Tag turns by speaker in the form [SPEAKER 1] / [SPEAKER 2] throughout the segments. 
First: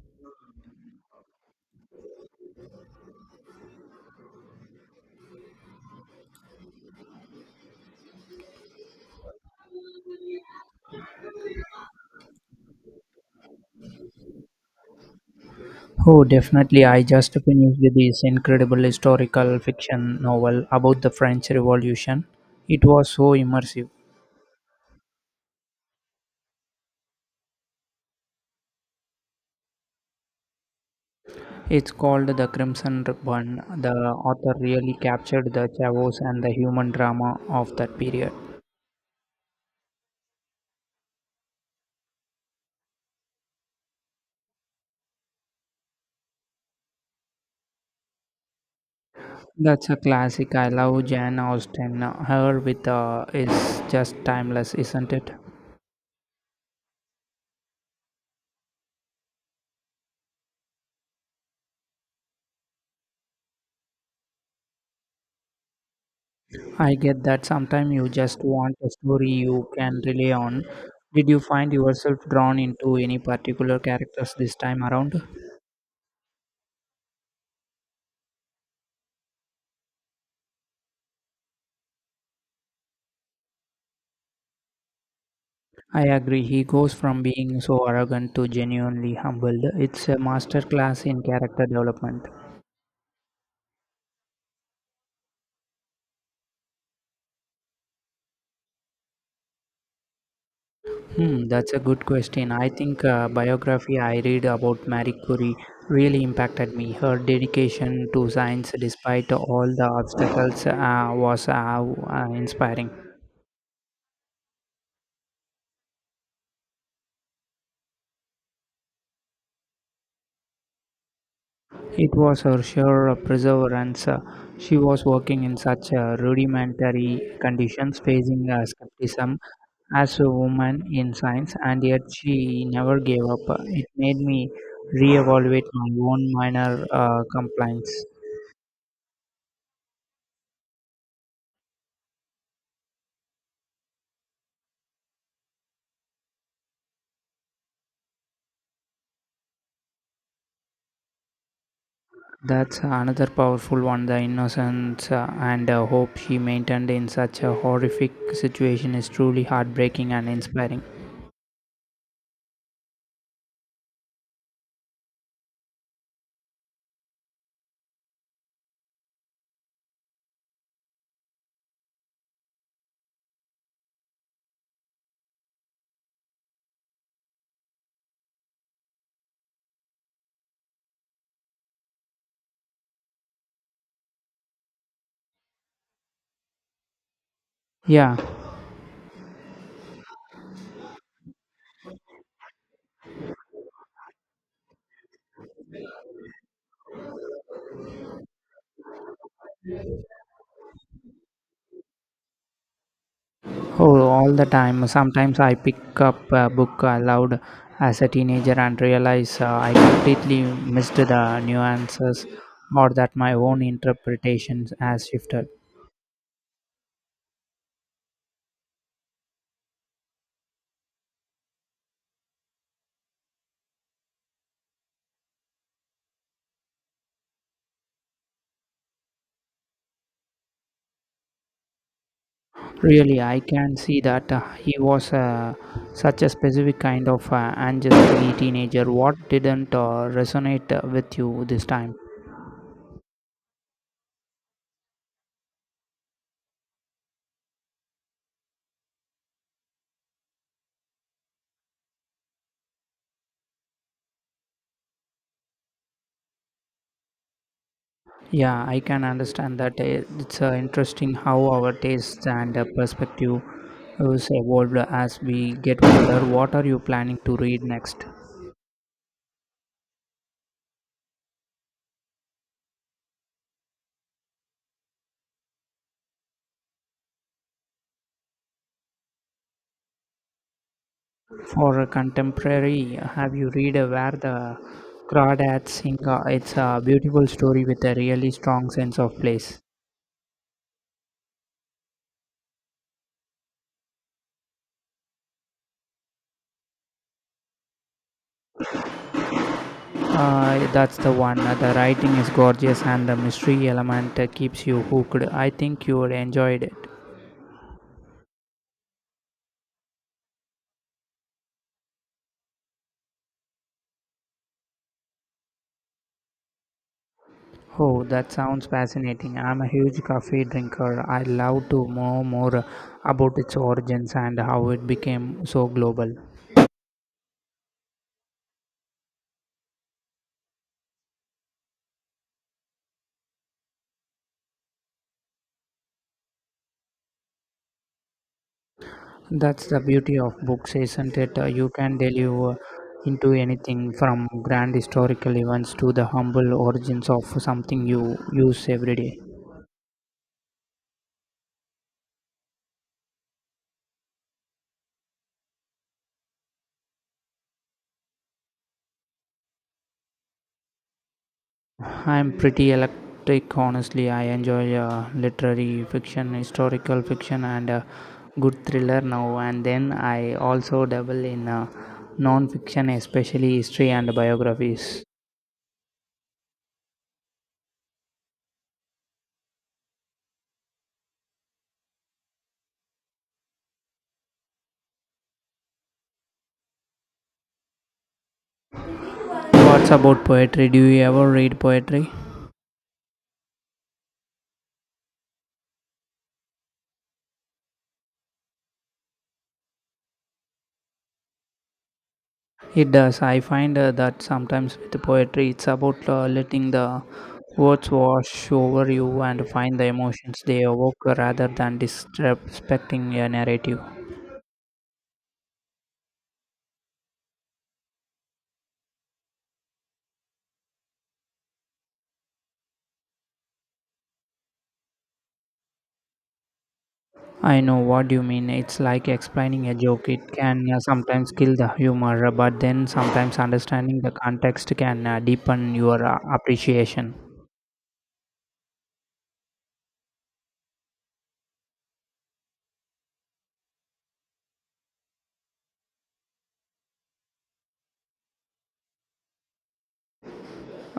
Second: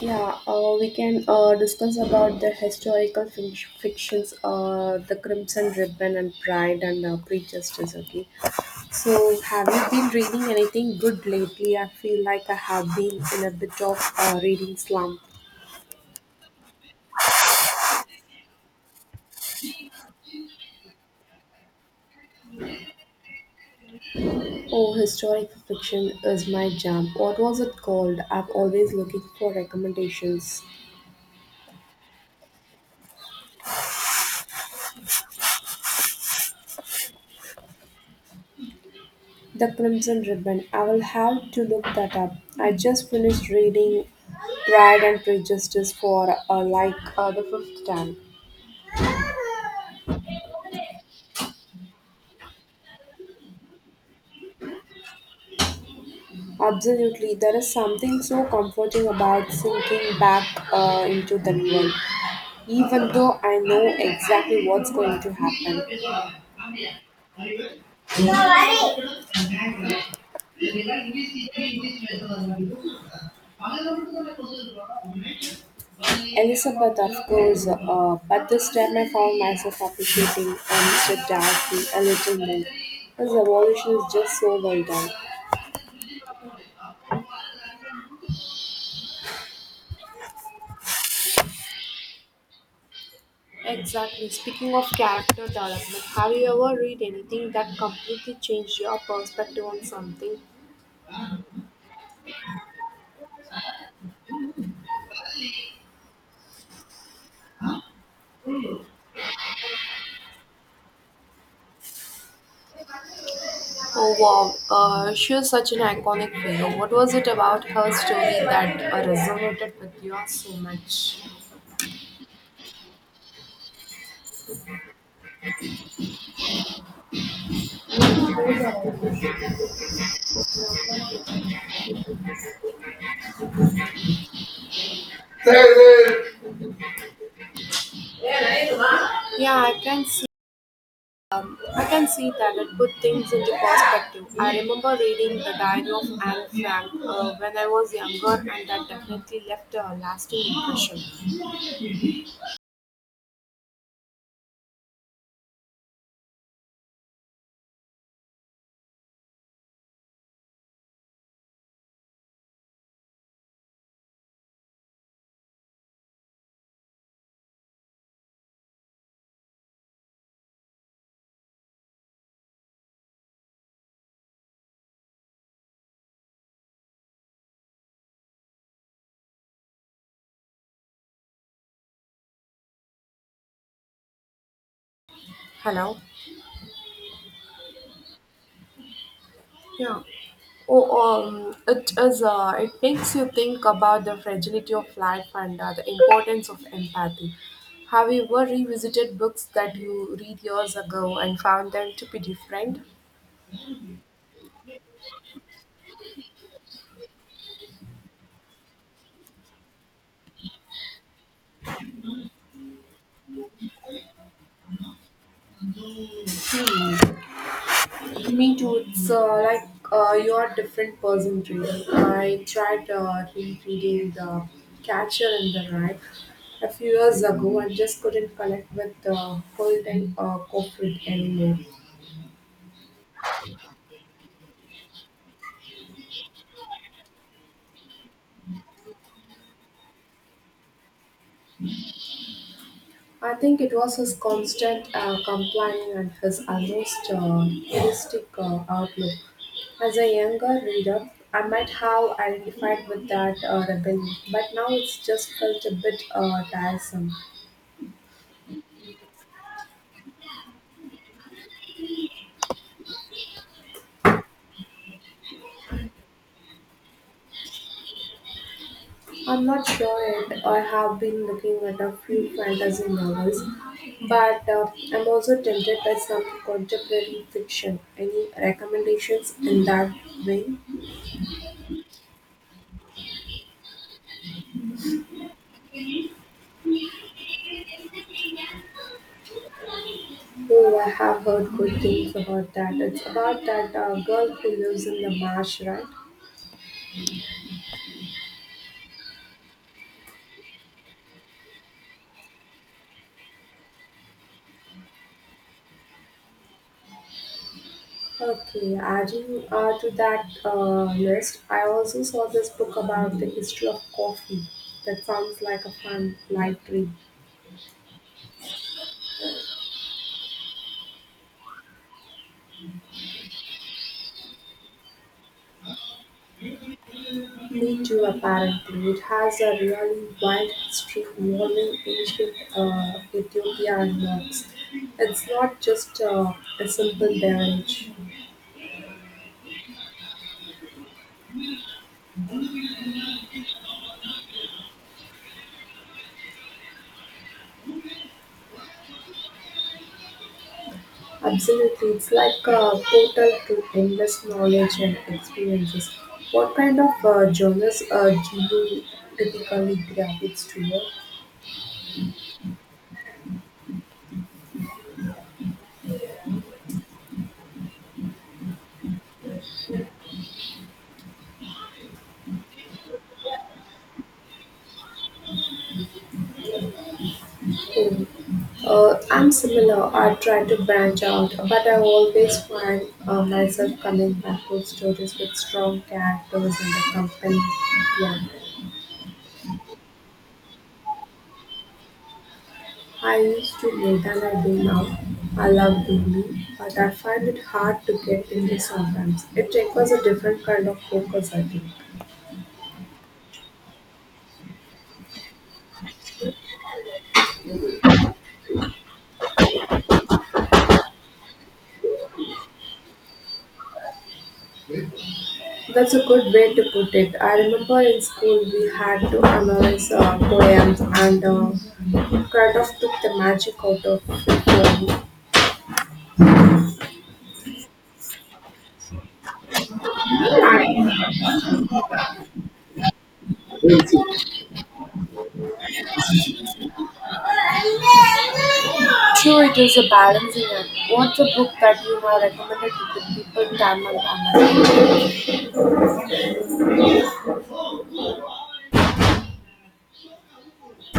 [SPEAKER 1] Yeah, we can discuss about the historical fictions, the Crimson Ribbon and Pride and Prejudice. Okay, so have you been reading anything good lately? I feel like I have been in a bit of reading slump.
[SPEAKER 2] Oh, definitely. I just finished this incredible historical fiction novel about the French Revolution. It was so immersive.
[SPEAKER 1] Oh, historical fiction is my jam. What was it called? I'm always looking for recommendations.
[SPEAKER 2] It's called The Crimson Ribbon. The author really captured the chaos and the human drama of that period.
[SPEAKER 1] The Crimson Ribbon. I will have to look that up. I just finished reading Pride and Prejudice for like the fifth time.
[SPEAKER 2] That's a classic. I love Jane Austen. Her with is just timeless, isn't it?
[SPEAKER 1] Absolutely, there is something so comforting about sinking back into that world, even though I know exactly what's going to happen.
[SPEAKER 2] I get that sometimes you just want a story you can rely on. Did you find yourself drawn into any particular characters this time around?
[SPEAKER 1] Elizabeth, of course, but this time I found myself appreciating Mr. Darcy a little more. His evolution is just so well done.
[SPEAKER 2] I agree. He goes from being so arrogant to genuinely humbled. It's a master class in character development.
[SPEAKER 1] Exactly. Speaking of character development, have you ever read anything that completely changed your perspective on something?
[SPEAKER 2] That's a good question. I think biography I read about Marie Curie really impacted me. Her dedication to science, despite all the obstacles, was inspiring.
[SPEAKER 1] Oh wow, she is such an iconic figure. What was it about her story that resonated with you so much?
[SPEAKER 2] It was her sure perseverance. She was working in such rudimentary conditions, facing skepticism as a woman in science, and yet she never gave up. It made me reevaluate my own minor complaints.
[SPEAKER 1] Yeah, I can see that it put things into perspective. I remember reading The Diary of Anne Frank when I was younger, and that definitely left a lasting impression.
[SPEAKER 2] That's another powerful one the innocence and hope she maintained in such a horrific situation is truly heartbreaking and inspiring.
[SPEAKER 1] Hello.
[SPEAKER 2] Yeah.
[SPEAKER 1] Yeah. Oh, it is. It makes you think about the fragility of life and the importance of empathy. Have you ever revisited books that you read years ago and found them to be different?
[SPEAKER 2] Oh, all the time. Sometimes I pick up a book aloud as a teenager and realize I completely missed the nuances or that my own interpretations has shifted.
[SPEAKER 1] Me too. It's like you are a different person to me. I tried rereading The Catcher in the Rye a few years ago and just couldn't connect with Colton Cofrid anymore.
[SPEAKER 2] Really, I can see that he was such a specific kind of angry teenager. What didn't resonate with you this time?
[SPEAKER 1] I think it was his constant complaining and his almost heuristic outlook. As a younger reader, I might have identified with that rebellion, but now it's just felt a bit tiresome.
[SPEAKER 2] Yeah, I can understand that. It's interesting how our tastes and perspective has evolved as we get older. What are you planning to read next?
[SPEAKER 1] I'm not sure yet. I have been looking at a few fantasy novels, but I'm also tempted by some contemporary fiction. Any recommendations in that vein?
[SPEAKER 2] For a contemporary, have you read Where the Crawdads Sing? It's a beautiful story with a really strong sense of place.
[SPEAKER 1] Oh, I have heard good things about that. It's about that girl who lives in the marsh, right?
[SPEAKER 2] That's the one. The writing is gorgeous and the mystery element keeps you hooked. I think you would enjoy it.
[SPEAKER 1] Okay, adding to that list, I also saw this book about the history of coffee. That sounds like a fun light read.
[SPEAKER 2] Oh, that sounds fascinating. I'm a huge coffee drinker. I love to know more about its origins and how it became so global.
[SPEAKER 1] Me too, apparently. It has a really wild history involving ancient Ethiopia and monks. It's not just a simple beverage.
[SPEAKER 2] That's the beauty of books, isn't it? You can delve into anything from grand historical events to the humble origins of something you use every day.
[SPEAKER 1] Absolutely, it's like a portal to endless knowledge and experiences. What kind of genres do you typically gravitate toward?
[SPEAKER 2] I'm pretty eclectic, honestly. I enjoy literary fiction, historical fiction, and good thriller now and then. I also dabble in non-fiction, especially history and biographies.
[SPEAKER 1] Hmm. I'm similar. I try to branch out, but I always find myself coming back to stories with strong characters and a compelling plan.
[SPEAKER 2] What's about poetry? Do you ever read poetry?
[SPEAKER 1] I used to more than I do now. I love reading, but I find it hard to get into sometimes. It requires a different kind of focus, I think.
[SPEAKER 2] It does. I find that sometimes with poetry, it's about letting the words wash over you and find the emotions they evoke rather than disrespecting a narrative.
[SPEAKER 1] That's a good way to put it. I remember in school we had to analyze poems and kind of took the magic out of it.
[SPEAKER 2] I know what you mean. It's like explaining a joke. It can sometimes kill the humor, but then sometimes understanding the context can deepen your appreciation.
[SPEAKER 1] True, it is a balancing act. What's a book that you have recommended to the people time and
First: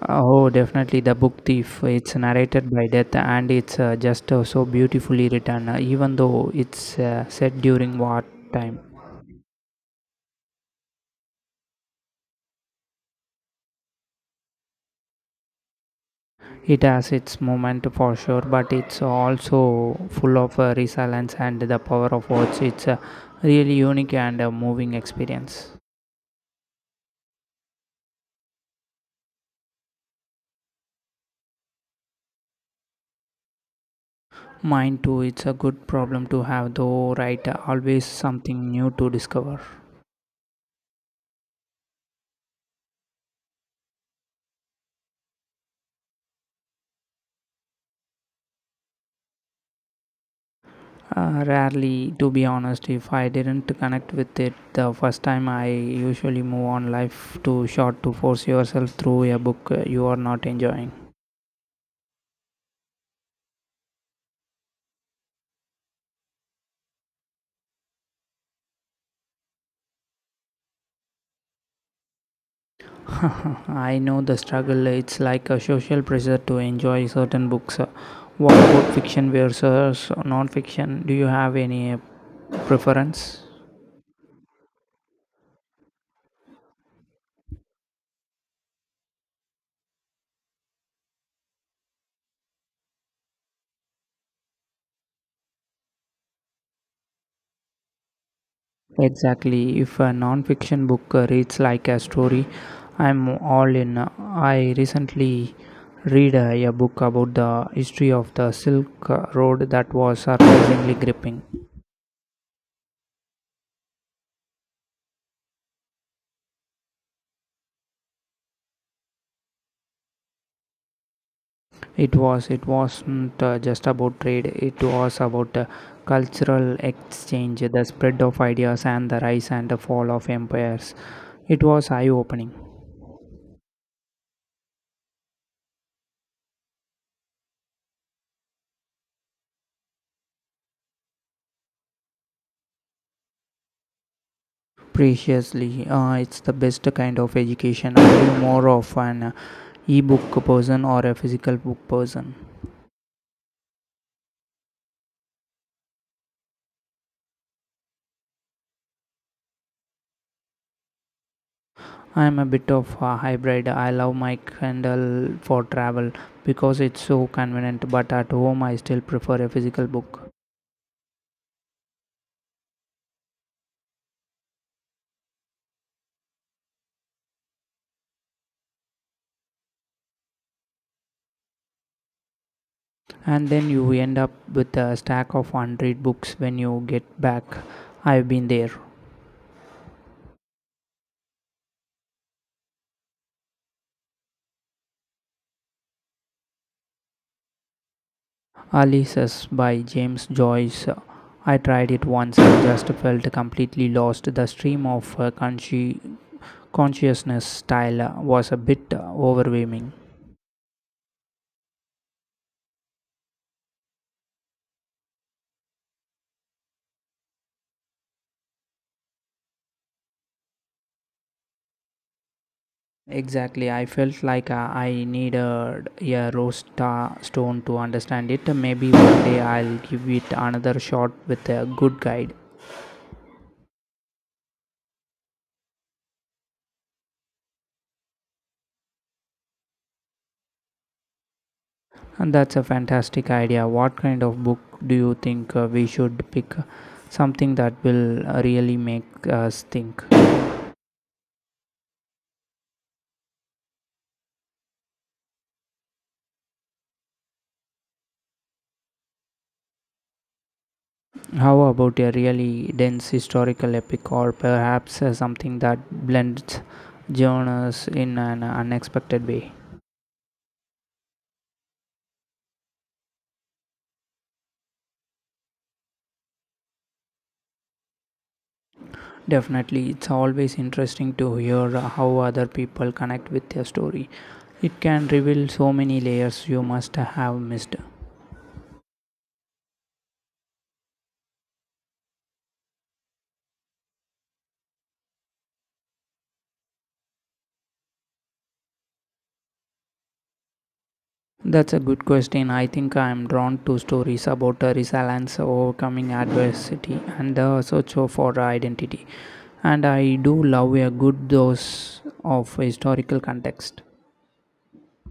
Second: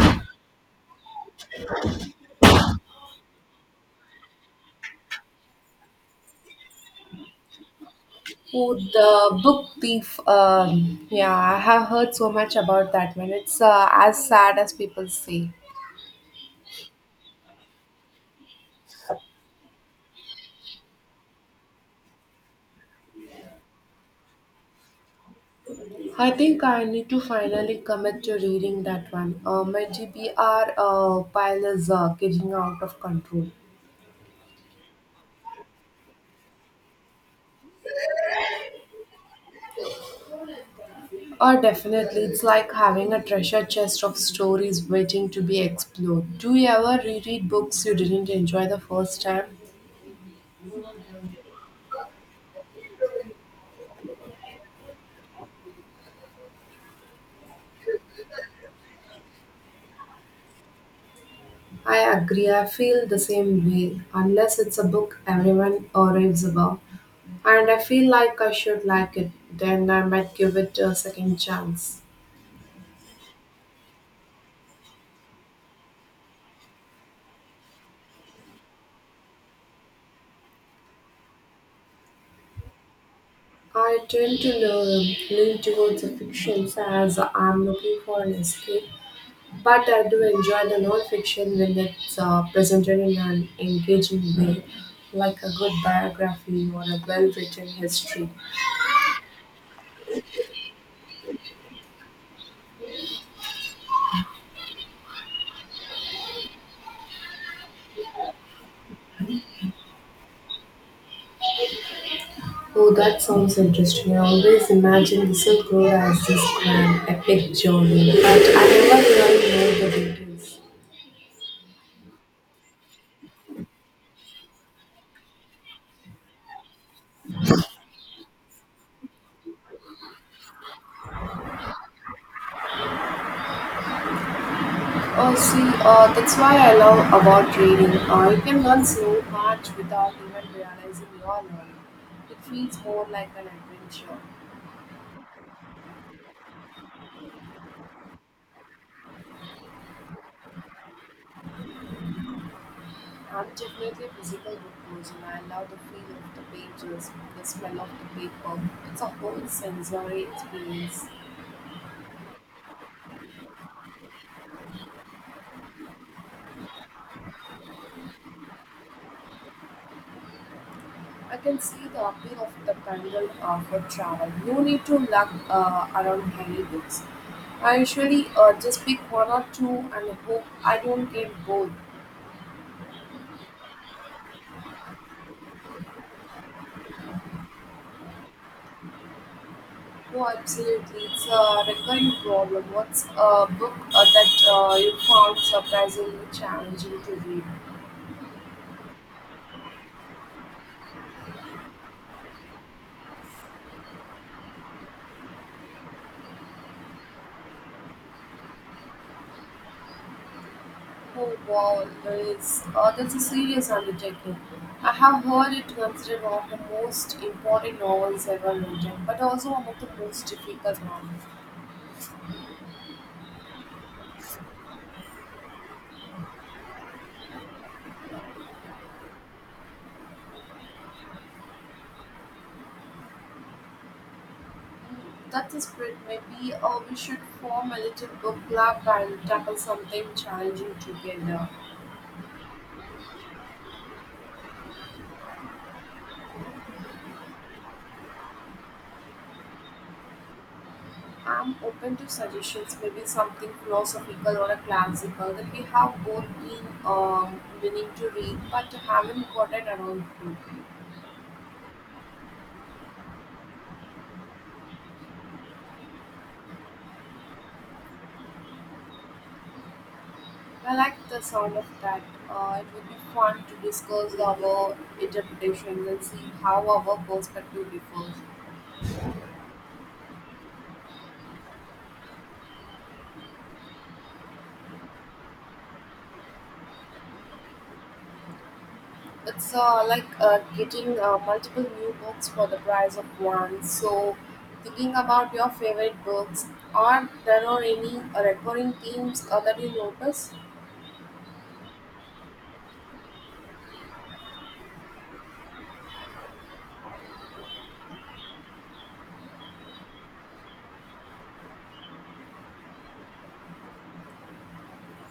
[SPEAKER 2] Oh, definitely the book thief. It's narrated by death, and it's just so beautifully written, even though it's set during
[SPEAKER 1] Oh,
[SPEAKER 2] wartime,
[SPEAKER 1] the book thief. Yeah, I have heard so much about that one. It's as sad as people say.
[SPEAKER 2] it has its moment for sure, but it's also full of resilience and the power of words. It's a really unique and moving experience.
[SPEAKER 1] I think I need to finally commit to reading that one. My GBR pile is getting out of control.
[SPEAKER 2] Mine too, it's a good problem to have, though, right? Always something new to discover.
[SPEAKER 1] Oh, definitely. It's like having a treasure chest of stories waiting to be explored. Do you ever reread books you didn't enjoy the first time?
[SPEAKER 2] Rarely, to be honest, if I didn't connect with it the first time, I usually move on life too short to force yourself through a book you are not enjoying.
[SPEAKER 1] I agree. I feel the same way, unless it's a book everyone raves about. And I feel like I should like it, then I might give it a second chance.
[SPEAKER 2] I know the struggle, it's like a social pressure to enjoy certain books. What about fiction versus non fiction? Do you have any preference?
[SPEAKER 1] I tend to lean towards the fictions as I'm looking for an escape. But I do enjoy the non-fiction when it's presented in an engaging way, like a good biography or a well-written history.
[SPEAKER 2] Exactly. If a non-fiction book reads like a story, I'm all in. I recently read a book about the history of the Silk Road that was surprisingly gripping.
[SPEAKER 1] Oh, that sounds interesting. I always imagine the Silk Road as this grand, epic journey, but I never really know the details.
[SPEAKER 2] It was. It wasn't just about trade. It was about cultural exchange, the spread of ideas, and the rise and the fall of empires. It was eye-opening.
[SPEAKER 1] Oh, see, that's why I love about reading. You can learn so much without even realizing you are learning. It feels more like an adventure.
[SPEAKER 2] Preciously, it's the best kind of education. Are you more of an e-book person or a physical book person?
[SPEAKER 1] I'm definitely a physical book person. I love the feel of the pages, the smell of the paper. It's a whole sensory experience.
[SPEAKER 2] I am a bit of a hybrid. I love my Kindle for travel because it's so convenient, but at home I still prefer a physical book.
[SPEAKER 1] I can see the appeal of the Kindle for travel. No need to lug around heavy books. I usually just pick one or two and hope I don't get bored.
[SPEAKER 2] And then you end up with a stack of unread books when you get back. I've been there.
[SPEAKER 1] Oh, absolutely. It's a recurring problem. What's a book that you found surprisingly challenging to read?
[SPEAKER 2] Alice's by James Joyce. I tried it once and just felt completely lost. The stream of consciousness style was a bit overwhelming.
[SPEAKER 1] Oh wow, there is, that's a serious undertaking. I have heard it considered one of the most important novels ever written, but also one of the most difficult ones.
[SPEAKER 2] Exactly, I felt like I needed a stone to understand it. Maybe one day I'll give it another shot with a good guide.
[SPEAKER 1] That's the spirit. Maybe we should form a little book club and tackle something challenging together.
[SPEAKER 2] And that's a fantastic idea. What kind of book do you think we should pick? Something that will really make us think.
[SPEAKER 1] I'm open to suggestions, maybe something philosophical or a classical that we have both been willing to read but haven't gotten around to.
[SPEAKER 2] How about a really dense historical epic, or perhaps something that blends genres in an unexpected way?
[SPEAKER 1] I like the sound of that. It would be fun to discuss our interpretations and see how our perspective differs.
[SPEAKER 2] Definitely, it's always interesting to hear how other people connect with your story. It can reveal so many layers you must have missed.
[SPEAKER 1] It's like getting multiple new books for the price of one. So, thinking about your favorite books, or there are any recurring themes that you notice?
[SPEAKER 2] That's a good question. I think I am drawn to stories about resilience, overcoming adversity, and the search for identity. And I do love a good dose of historical context.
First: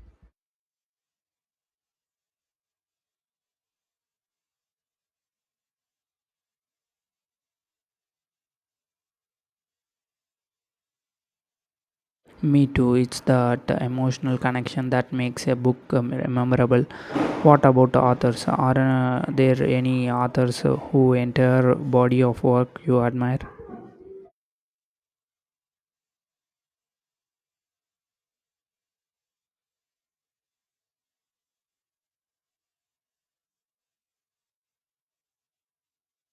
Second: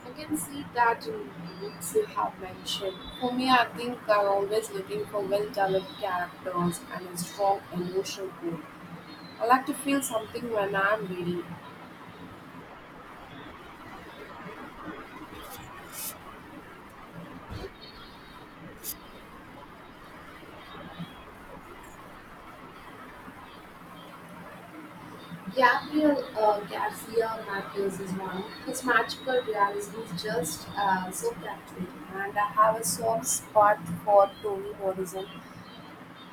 [SPEAKER 1] I can see that in the books you have mentioned. For me, I think I'm always looking for well-developed characters and a strong emotional core. I like to feel something when I am reading.
[SPEAKER 2] Me too. It's that emotional connection that makes a book memorable. What about authors? Are there any authors who enter body of work you admire?
[SPEAKER 1] Gabriel Garcia Marquez is one. His magical realism is just so captivating. And I have a soft spot for Toni Morrison.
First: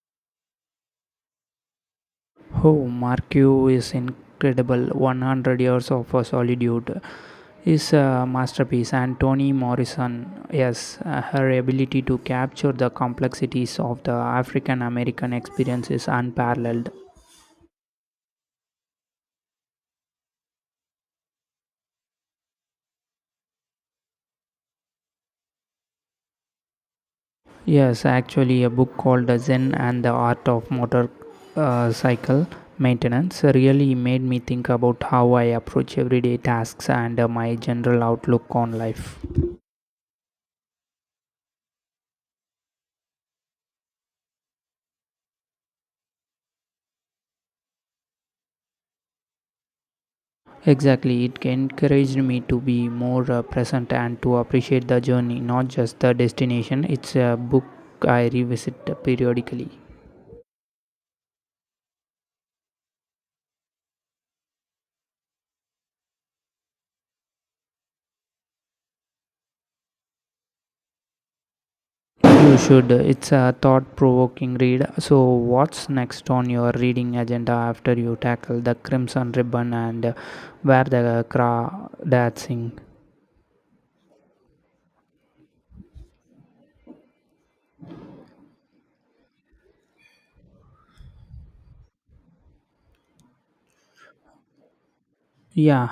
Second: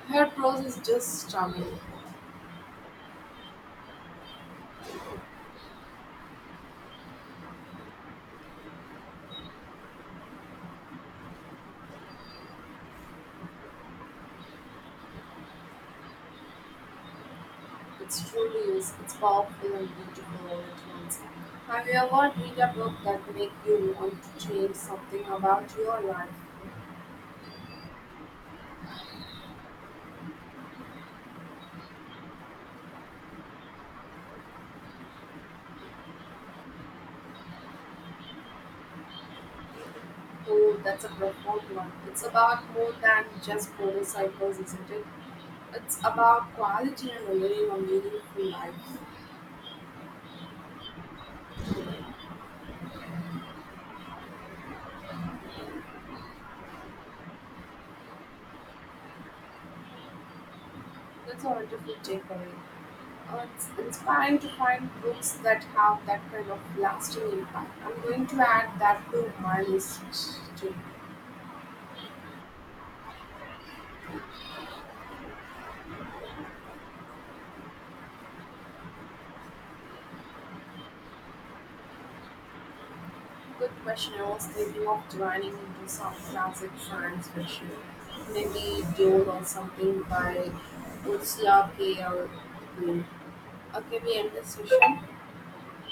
[SPEAKER 1] Her prose is just stunning.
[SPEAKER 2] Oh, Marquez is incredible. 100 years of solitude is a masterpiece. And Toni Morrison, yes, her ability to capture the complexities of the African American experience is unparalleled.
[SPEAKER 1] It truly is. It's powerful and beautiful all at once. Have you ever read a book that make you want to change something about your life?
[SPEAKER 2] Yes, actually, a book called The Zen and the Art of Motor Cycle Maintenance really made me think about how I approach everyday tasks and my general outlook on life.
[SPEAKER 1] Oh, that's a profound one. It's about more than just motorcycles, isn't it? It's about quality and living a meaningful life.
[SPEAKER 2] Exactly, it encouraged me to be more present and to appreciate the journey, not just the destination. It's a book I revisit periodically.
[SPEAKER 1] That's a wonderful takeaway. It's inspiring to find books that have that kind of lasting impact. I'm going to add that to my list too.
[SPEAKER 2] You should. It's a thought-provoking read. So, what's next on your reading agenda after you tackle the Crimson Ribbon and Where the Cra Dancing?
[SPEAKER 1] Good question. I was thinking of joining into some classic science fiction, maybe Dune or something by Ursula K. Le Guin. Okay, we end this session.
[SPEAKER 2] Yeah.